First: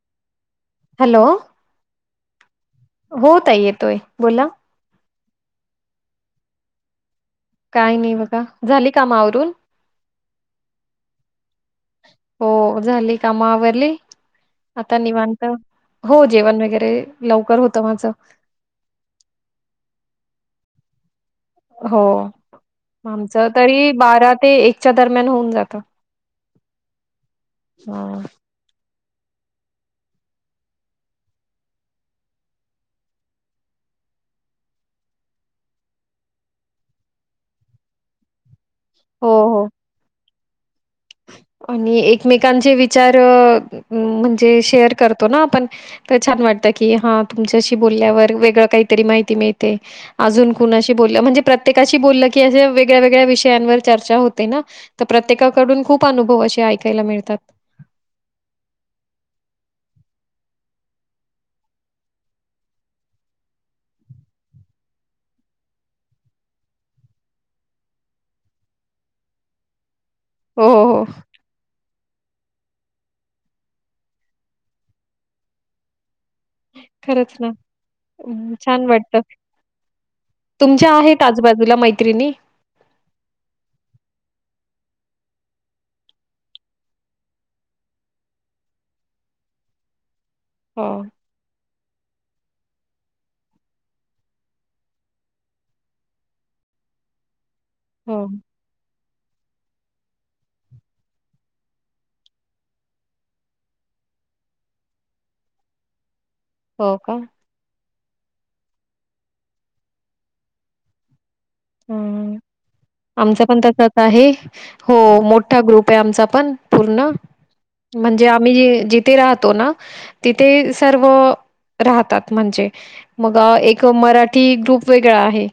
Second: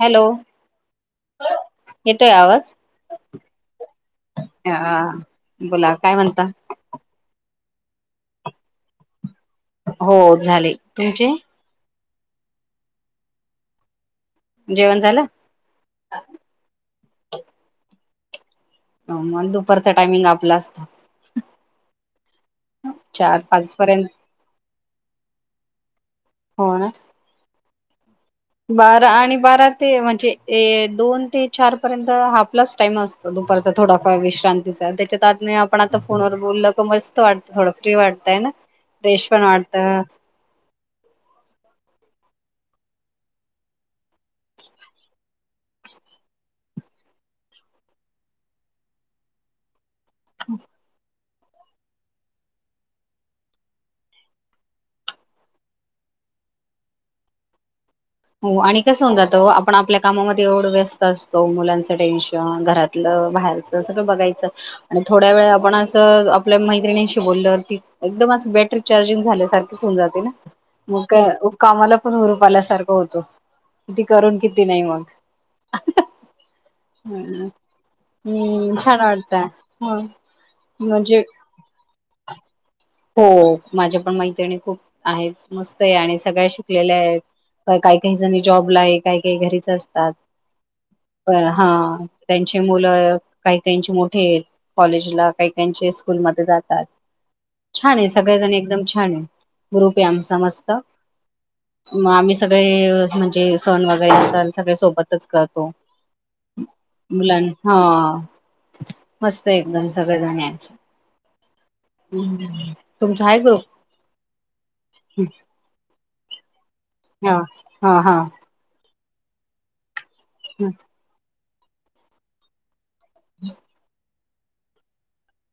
Hello. Hello. येतोय आवाज? हो ताई येतोय बोला. हा बोला काय म्हणता. काय नाही बघा, झाली काम आवरून. हो झाले, तुमचे. हो झाली काम अवरली. आता जेवण झालं? निवांत, हो जेवण वगैरे. लवकर होत माझं. मग दुपारच्या टायमिंग आपल असत. हो चार आमचं पाच तरी पर्यंत बारा ते एकच्या दरम्यान होऊन जात. हो ना हा. बारा आणि बारा ते म्हणजे दोन ते चार पर्यंत आपलाच टाइम असतो, दुपारचा थोडाफार विश्रांतीचा त्याच्यातत आपण आता फोनवर बोलल की मस्त वाटत थोड, फ्री वाटतय हे ना. फ्रेश हो पण हो वाटत. आणि एकमेकांचे विचार अ म्हणजे शेअर करतो ना आपण, तर छान वाटत, की हा तुमच्याशी बोलल्यावर वेगळं काहीतरी माहिती मिळते. अजून कुणाशी बोल म्हणजे. प्रत्येकाशी बोल-की अ वेगळ्या-वगळ्या विषयांवर चर्चा होते ना प्रत्येका कडून खूप अनुभव असे ऐकायला मिळतात. हो आणि कस होऊन जात आपण आपल्या कामामध्ये एवढे वेस्त असतो, मुलांचं टेन्शन घरातलं बाहेरच सगळं बघायचं आणि थोड्या वेळ आपण असं आपल्या मैत्रिणींशी बोलल की एकदम अस बॅटरी चार्जिंग झाल्यासारखच होऊन जात. होय ना. हो, हो, हो. मग कामाला. व्हरुपआल्यासारखं होत. किती करू किती नाही मग. खरंच हम्म ना छान वाटत, वाटतं ह तुमच्या म्हणजे आहेत आजूबाजूला मैत्रिणी. हो माझ्या पण मैत्रिणी खूप आहेत, मस्त आहेत, आणि सगळ्या शिकलेल्या आहेत, काही-काही जणी जॉबला आहेत काही- काही जनी घरीच असतात. हो, हा. त्यांचे मुलं काही-काहीचे मोठे आहेत, कॉलेजला काही-काहीचे स्कूलमध्ये जातात. छान आहे, हो. सगळेजण एकदम छान आहे. ग्रुप आहे, आमचा मस्त मग आम्ही सगळे म्हणजे सण वगैरे असाल सगळे सोबतच करतो. हो का? मुलाना हा.. मस्त एकदम सगळेजण यांचे ह आमचं पण ग्रुप तसंच आहे, हो मोठा ग्रुप आहे आमचा. पण पूर्ण हा हा हा म्हणजे आम्ही जी. ते राहतो ना. तिथे सर्व. राहतात म्हणजे? मग एक मराठी. ती ग्रुप वेगळा आहे.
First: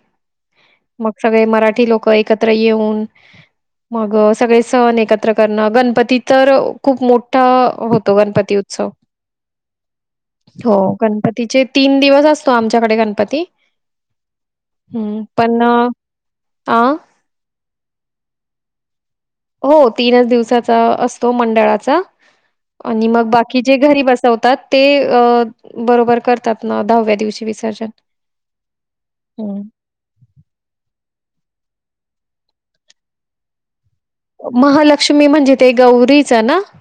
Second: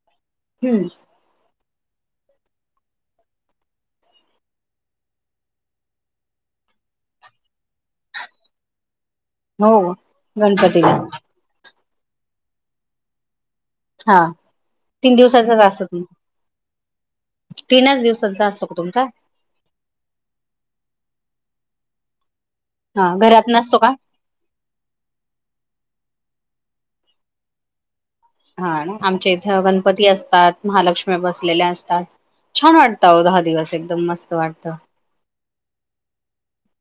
हम्म. मग सगळे मराठी लोक एकत्र येऊन मग सगळे सण एकत्र करणं गणपतीत तर खूप मोठा होतो गणपती उत्सव. हो गणपतीला. तीन दिवस असतो आमच्याकडे गणपती. हा तीन हं, दिवसाचाच पण अ, असतो. आ? तीनच दिवसाांचा असतो का तुमचा? हो तीनच दिवसाचा असतो मंडळाचा. आणि हा मग घरात बाकी जे नसतो का घरी बसवतात ते बरोबर कर करतात दहाव्या दिवशी विसर्जन. हा आमच्या इथे हं. गणपती असतात महालक्ष्मी बसलेल्या असतात छान वाटतं अहो दहा दिवस. एकदम मस्त वाटतं महालक्ष्मी म्हणजे ते गौरी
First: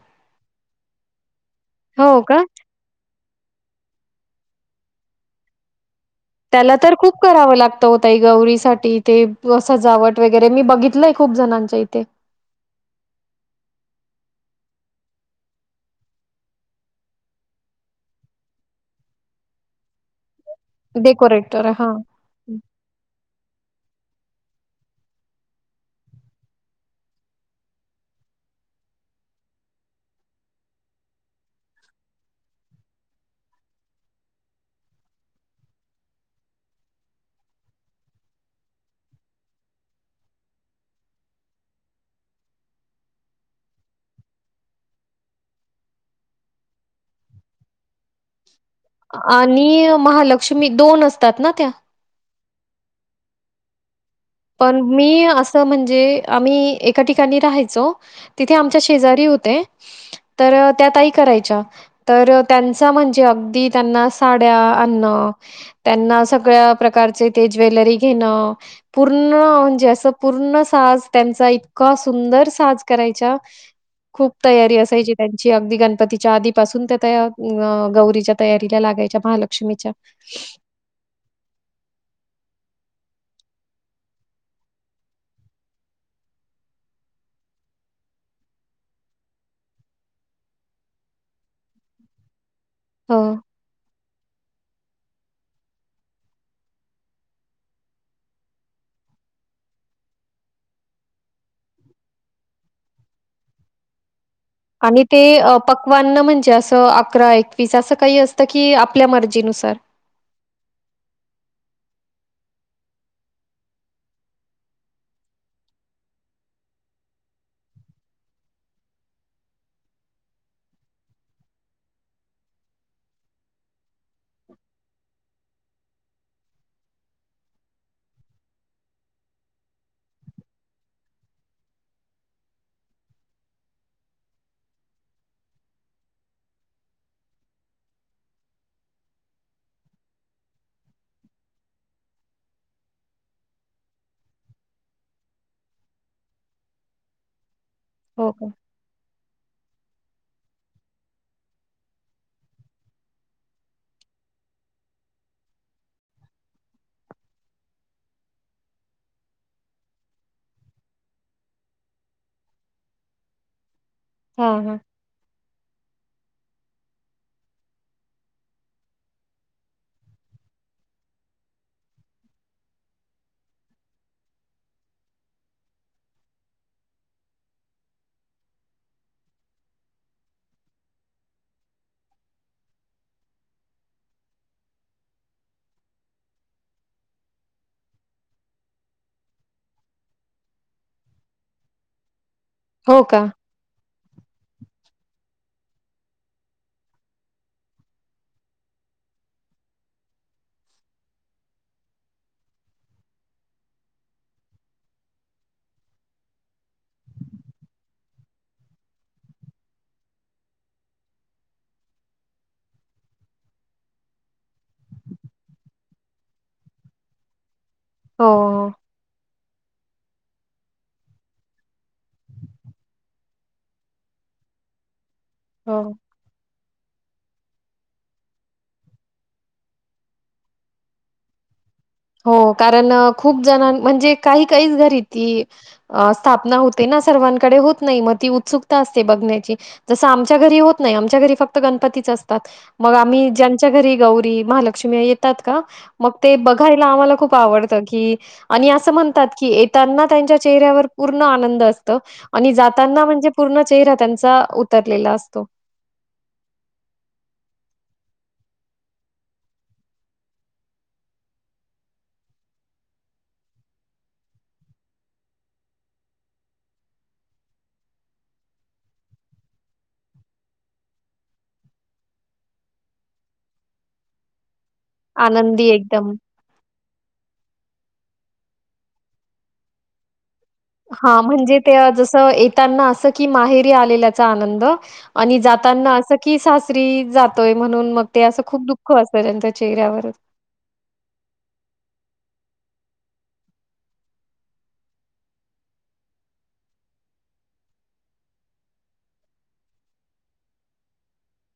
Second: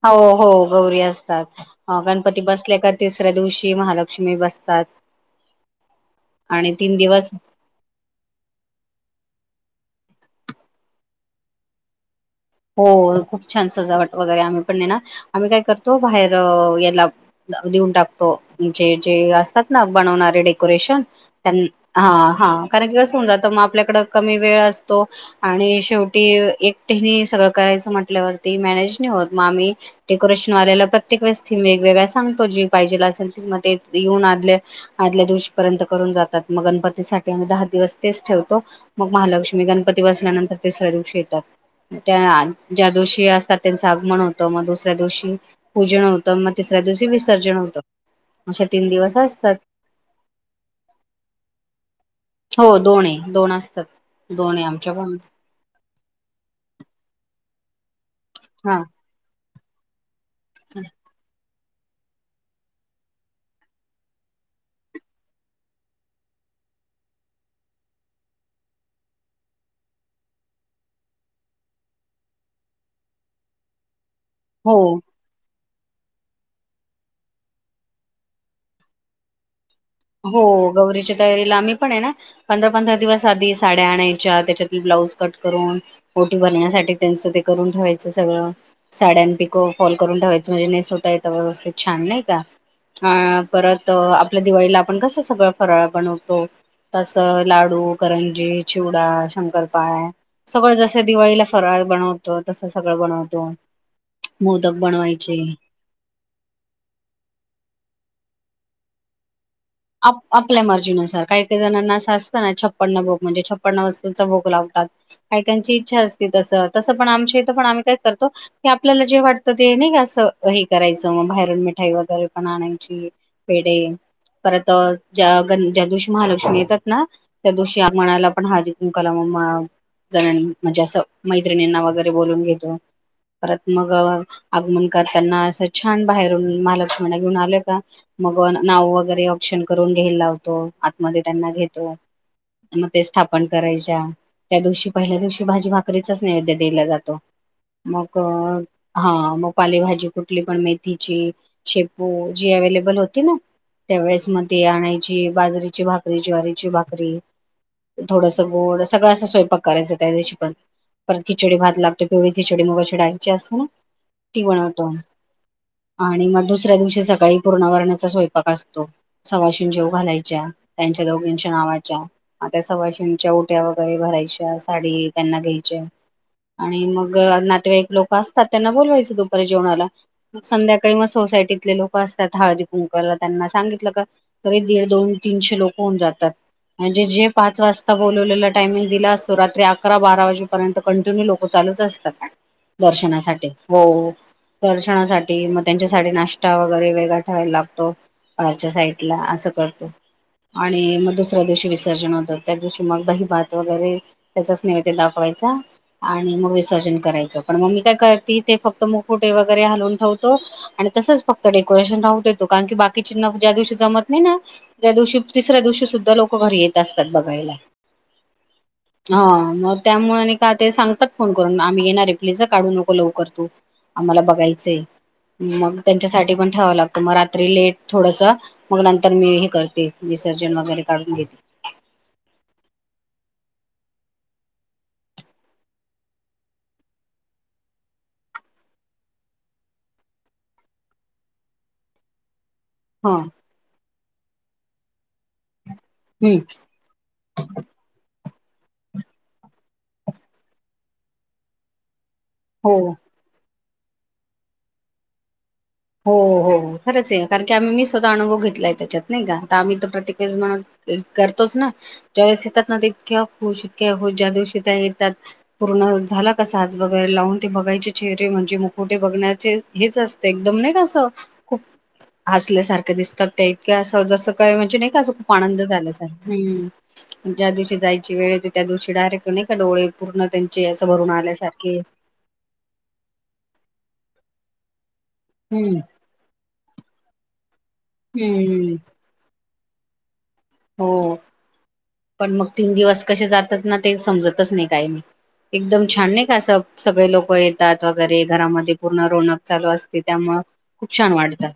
हो हो गौरी असतात हो गणपती का? बसल्या का तिसऱ्या दिवशी महालक्ष्मी लक्ष्मी बसतात. आणि त्याला तर तीन खूप दिवस करावं लागत होतंय गौरीसाठी ते सजावट वगैरे मी बघितलंय खूप जणांच्या इथे. हो खूप छान सजावट वगैरे आम्ही पण नाही ना आम्ही काय करतो बाहेर याला देऊन टाकतो म्हणे जे असतात ना बनवणारे डे डेकोरेशन डेकोरेटर हां. ह ह कारण की कसं होऊन जात मग आपल्याकड. कमी वेळ असतो आणि शेवटी एकटे सगळं करायचं म्हटल्यावर मॅनेज नाही होत मग आम्ही डेकोरेशन वाल्याला प्रत्येक वेळेस वेगवेगळ्या थिम सांगतो जी पाहिजे असेल मग ते येऊन आ आदल्या दिवशी पर्यंत करून जातात मग गणपतीसाठी आम्ही दहा दिवस तेच ठेवतो मग महालक्ष्मी गणपती बसल्यानंतर तिसऱ्या दिवशी येतात. त्या ज्या दिवशी असतात त्यांचं आगमन होतं मग दुसऱ्या दिवशी पूजन होतं मग तिसऱ्या दिवशी विसर्जन होतं. अशे तीन दिवस असतात आणि महालक्ष्मी दोन असतात ना त्या? हो दोन आहे दोन असतात. दोन आहे पण आमच्या मी असं म्हणजे आम्ही एक एका ठिकाणी राहायचो. तिथे हा आमच्या शेजारी होते. तर त्या ताई करायच्या. तर त्यांचा म्हणजे अगदी त्यांना साड्या आणणं त्यांना सगळ्या प्रकारचे ते ज्वेलरी घेण पूर्ण म्हणजे असं पूर्ण साज त्यांचा इतका सुंदर साज करायच्या. खूप हो तयारी असायची त्यांची. अगदी गणपतीच्या आधीपासून त्या अ गौरीच्या तयारीला लागायच्या महाल हो गौरीच्या तयारीला आम्ही पण आहे ना पंधरा पंधरा दिवस आधी साड्या आणायच्या त्याच्यात ब्लाऊज कट करून ओटी भरण्यासाठी त्यांचं ते करून ठेवायचं सगळं साड्या पिक फॉल करून ठेवायचं म्हणजे नेसवता येतात व्यवस्थित छान नाही का हो. हा परत आपल्या दिवाळीला आपण कसं सगळं फराळ बनवतो. तस लाडू करंजी चिवडा शंकरपाळा सगळं जस दिवाळीला फराळ बनवतो तस सगळं बनवतो. मोदक आणि ते बनवायचे पक्वान ना म्हणजे असं अकरा एकवीस असं काही असतं की आप त्या मर्जीनुसार आप आपल्या मर्जीनुसार काही काही जणांना असं असतं ना छप्पन भोग म्हणजे छप्पन्न वस्तूंचा भोग लावतात. काही काहींची इच्छा असते तसं तसं पण आमच्या इथं पण आम्ही काय करतो की आपल्याला जे वाटतं ते नाही का असं हे करायचं मग बाहेरून मिठाई वगैरे पण आणायची पेढे परत ज्या गण ज्या दिवशी महालक्ष्मी येतात ना त्या दिवशी आगमनाला पण हळदी कुंकूला म जण म्हणजे असं मैत्रिणींना वगैरे बोलवुन घेतो. परत मग आगमन करताना असं छान बाहेरून महालक्ष्मींना घेऊन आल का मग नाव वगैरे औक्षण करून घ्यायला लावतो. आतमध्ये त्यांना घेतो. मग ते स्थापन करायच्या त्या दिवशी पहिल्या दिवशी भाजी भाकरीचाच नैवेद्य दिला जातो. मग हो का? हा मग पालेभाजी कुठली पण मेथीची शेपू जी अव्हेलेबल होती ना त्या वेळेस म ती आणायची बाजरीची भाकरी ज्वारीची भाकरी थोडंस गोड सगळं असा स्वयंपाक करायचा त्या दिवशी पण परत खिचडी भात लागतो पिवळी खिचडी मुगाच्या डाळीची असते ना ती हां, हां. बनवतो. आणि मग दुसऱ्या दिवशी सकाळी पूर्ण [inaudible] स्वयंपाक असतो. सवाशीण जेवु घालायच्या त्यांच्या दोघींच्या नावाच्या त्या सवाशीणच्या ओट्या वगैरे भरायच्या साडी त्यांना घ्यायच्या आणि मग नातेवाईक लोकं असतात त्यांना बोलवायचं दुपारी जेवणाला. संध्याकाळी मग सोसायटीतले लोक असतात हळदी कुंकूवाला त्यांना सांगितलं का तरी दीड दोन तीनशे लोक होऊन जातात म्हणजे जे पाच वाजता बोलवलेला टायमिंग दिला असतो रात्री अकरा बारा वाजेपर्यंत कंटिन्यू लोक चालूच असतात. हो का? दर्शनासाठी हो हो दर्शनासाठी म त्यांच्या साठी नाष्टा वगैरे वेगळा ठेवायला लागतो बाहेरच्या साईड ला असं करतो. आणि मग दुसऱ्या दिवशी विसर्जन होतं. त्या दिवशी मग दहीभात वगैरे त्याचाचं नैवेत दाखवायचा. आणि मग विसर्जन करायचं पण म मी काय करते ते फक्त मुकुटे वगैरे हलवून ठेवतो. आणि तसंच फक्त डेकोरेशन राहु देतो. कारण की बाकीची ज्या दिवशी जमत नाही ना त्या दिवशी तिसऱ्या दिवशी सुद्धा लोकं घरी येत असतात बघायला. हो हो हा मग त्यामुळे आणि का ते सांगतात फोन करून आम्ही घेणार प्लीज ह काढू नको लवकर तू आम्हाला बघायचंय. मग हो, हो. त्यांच्यासाठी पण ठेवावं लाग म रात्री लेट थोडंस मग नंतर मी हे करते विसर्जन वगैरे काढून घेते. हो कारण खूप जण म्हणजे काही काहीच घरी ती स्थापना होते ना सर्वांकडे होत नाही मग ती उत्सुकता असते बघण्याची जसं आमच्या घरी होत नाही आमच्या घरी फक्त गणपतीच असतात. मग हा आम्ही ज्यांच्या घरी गौरी महालक्ष्म्या येतात का? मग ते हं, ब मला खूप आवडत की आणि असं म्हणतात की येताना त्यांच्या चेहऱ्यावर पूर्ण आनंद असतं. आणि हो, जाताना म्हणजे पूर्ण चेहरा त्यांचा उतरलेला असतो. हो हो हो खरंच आहे कारण की आम्ही मी स्वतः अनुभव घेतलाय त्याच्यात नाही का आता आम्ही तर प्रत्येक वेळेस म्हणत करतोच ना ज्यावेेळेस येतात ना इतक्या खुश इतक्या खुश ज्या दिवशी त्या येतात पूर्ण झाला का साज वगैरे लावून ते बघायचे चेहरे म्हणजे मुखोटे बघण्याचे हेच असते एकदम नाही असं खूप हसल्यासारखं दिसतात त्या इतक्या असं जसं काय म्हण जे नाही का असं खूप आनंद आनंदी झाल्यासा एकदम ज्या दिवशी जायची वेळ येते त्या दिवशी डायरेक्ट नाही का डोळे पूर्ण त्या हा म्हणजे ते जसं येताना असं की माहेरी आलेल्याचा आनंद [inaudible] आणि हं, जाताना असं की सासरी जातोय म्हणून मग ते असं खूप हं. दुःख असतंय त्यांच चेहऱ्यावर हो पण मग तीन दिवस कसे जातात ना ते समजतच नाही काही नाही एकदम छान नाही का असं सगळे लोकं येतात वगैरे घरामध्ये पूर्ण रोनक चालू असते त्यामुळं खूप छान वाटतं.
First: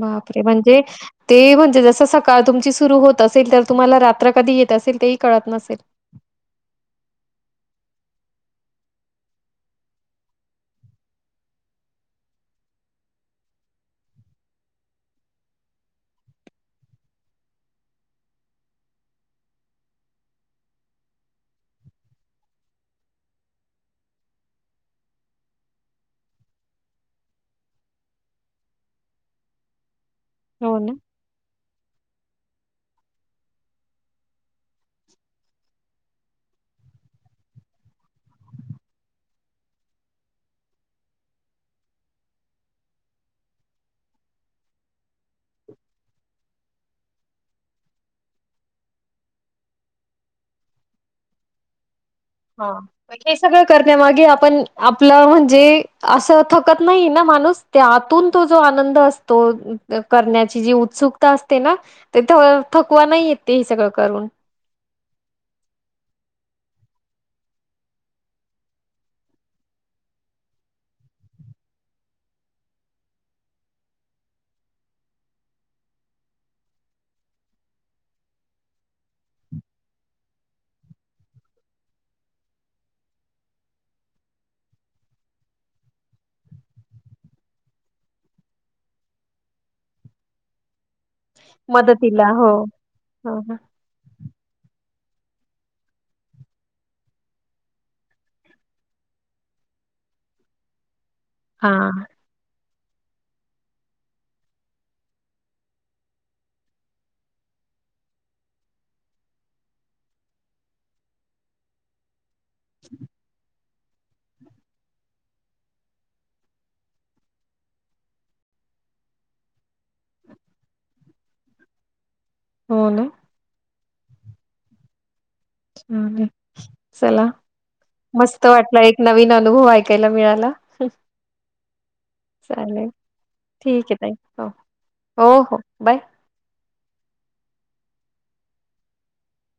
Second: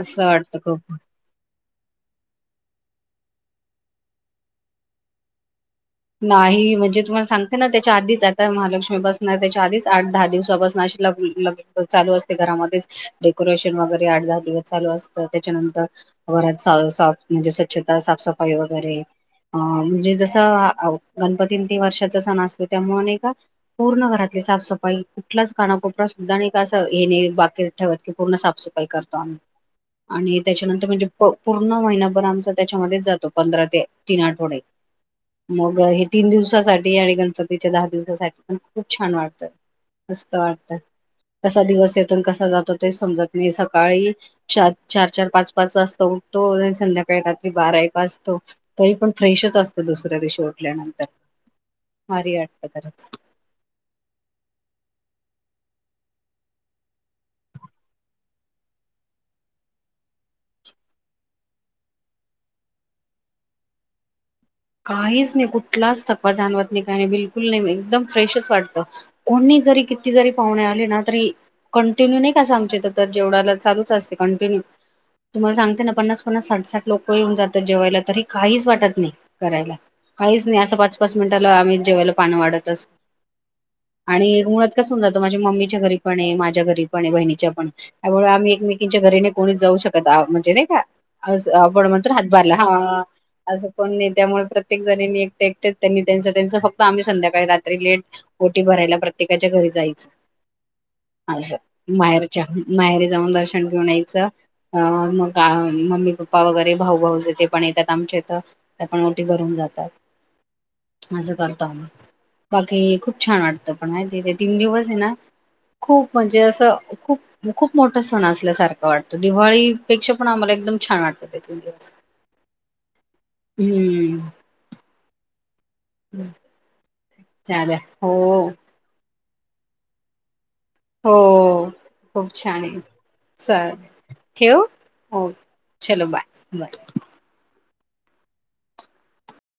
असं वाटतं म्हणजे खूप. ते म्हणजे जस सकाळ तुमची सुरु होत असेल त तुम्हाला रात्र कधी येत असेल, तेही कळत नसेल. नाही म्हणजे तुम्हाला सांगते ना त्याच्या आधीच आता महालक्ष्मी बसणार त्याच्या आधीच आठ दहा दिवसा बसण अशी ल चालू असते घरामध्येच डेकोरेशन वगैरे आठ दहा दिवस चालू असतं त्याच्यानंतर घरात म्हणजे स्वच्छता साफसफाई वगैरे अ म्हणजे जस गणपती ते वर्षाचा सण असतो त्यामुळे नही का पूर्ण घरातली साफसफाई कुठलाच कानाकोपरा सुद्धा नाही का असं हे नाही बाकीत ठेवत की पूर्ण साफसफाई करतो आम्ही. आणि हो त्याच्यानंतर ना? म्हणजे प पूर्ण महिनाभर आमचा त्याच्यामध्येच जातो. पंधरा ते तीन आठवडे. मग हे तीन दिवसासाठी. आणि गणपतीच्या दहा दिवसासाठी. पण खूप छान वाटतं. मस्त वाटत, कसा दिवस येतो कसा जातो ते समजत नाही सकाळी चार चार चार पाच पाच वाजता उठतो, आणि संध्याकाळी रात्री बारा एक वाजतो, तरी पण फ्रेशच असतो दुसऱ्या दिशी. सोडल्यानंतर. हा हे सगळं करण्यामागे आपण आपलं म्हणजे. असं थकत नाही ना, माणूस त्या आतून तो जो आनंद असतो करण्याची जी उत्सुकता असते ना, ते थकवा नाही येते हे सगळं करून. काहीच नाही, कुठलाच थकवा जाणवत नाही, काही नाही, बिलकुल नाही, एकदम फ्रेशच वाटतं, कोणी जरी किती जरी पाहुणे आले ना तरी कंटिन्यू नाही काअसं आमच्या इथं तर जेवणााला चालूच असते, कंटिन्यू तुम्हाला सांगते ना पन्नास पन्नास साठ साठ लोक येऊन जातात जेवायला, तरी काहीच वाटत नाही. करायला काहीच नाही, असं पाच पाच मिनिटाला आम्ही जेवायला पान वाढतच आणि मुळात कस होन जातो, माझ्या मम्मीच्या घरी पणे माझ्या घरी पणे बहिणीच्या पण त्यामुळे आम्ही एकमेकींच्या घरीने कोणीच जाऊ शकत म्हणजे नाही का? आपण म्हणतो ना मदतीला. हातभार हो. लावायला. ह हां, हां. अस कोनी नाही. त्यामुळे प्रत्येक जणनी एकटे एकटे त्यांनी त्यांच त्यांच फक्त आम्ही संध्याकाळी रात्री लेट ओटी भरायला प्रत्येकाच्या घरी जायच. अ हा माहेरच्या. माहेरी जाऊन दर्शन घेऊन यायचं, अ मग मम्मी पप्पा वगैरे भाऊ भाऊजेते पण येतात, आमच्या इथ. त्या पण ओटी भरून जातात, अस करतो आम्ही. बाकी खूप छान वाटतं. पण माहिती ते तीन दिवसे ना. खूप म्हणजे असं खूप खूप मोठा सण असल्यासारखं वाटतं. दिवाळीपेक्षा पण आम्हाला एकदम छान वाटतं ते तीन दिवस. हो ना. हम्म. ह हम्म. चला. चालेल हो मस्त वाटलं एक नवीन अनुभव ऐकायला मिळाला. हो खूप छाने. चालेल ठीक आहे ताई हो ठेवू हो चलो बाय बाय.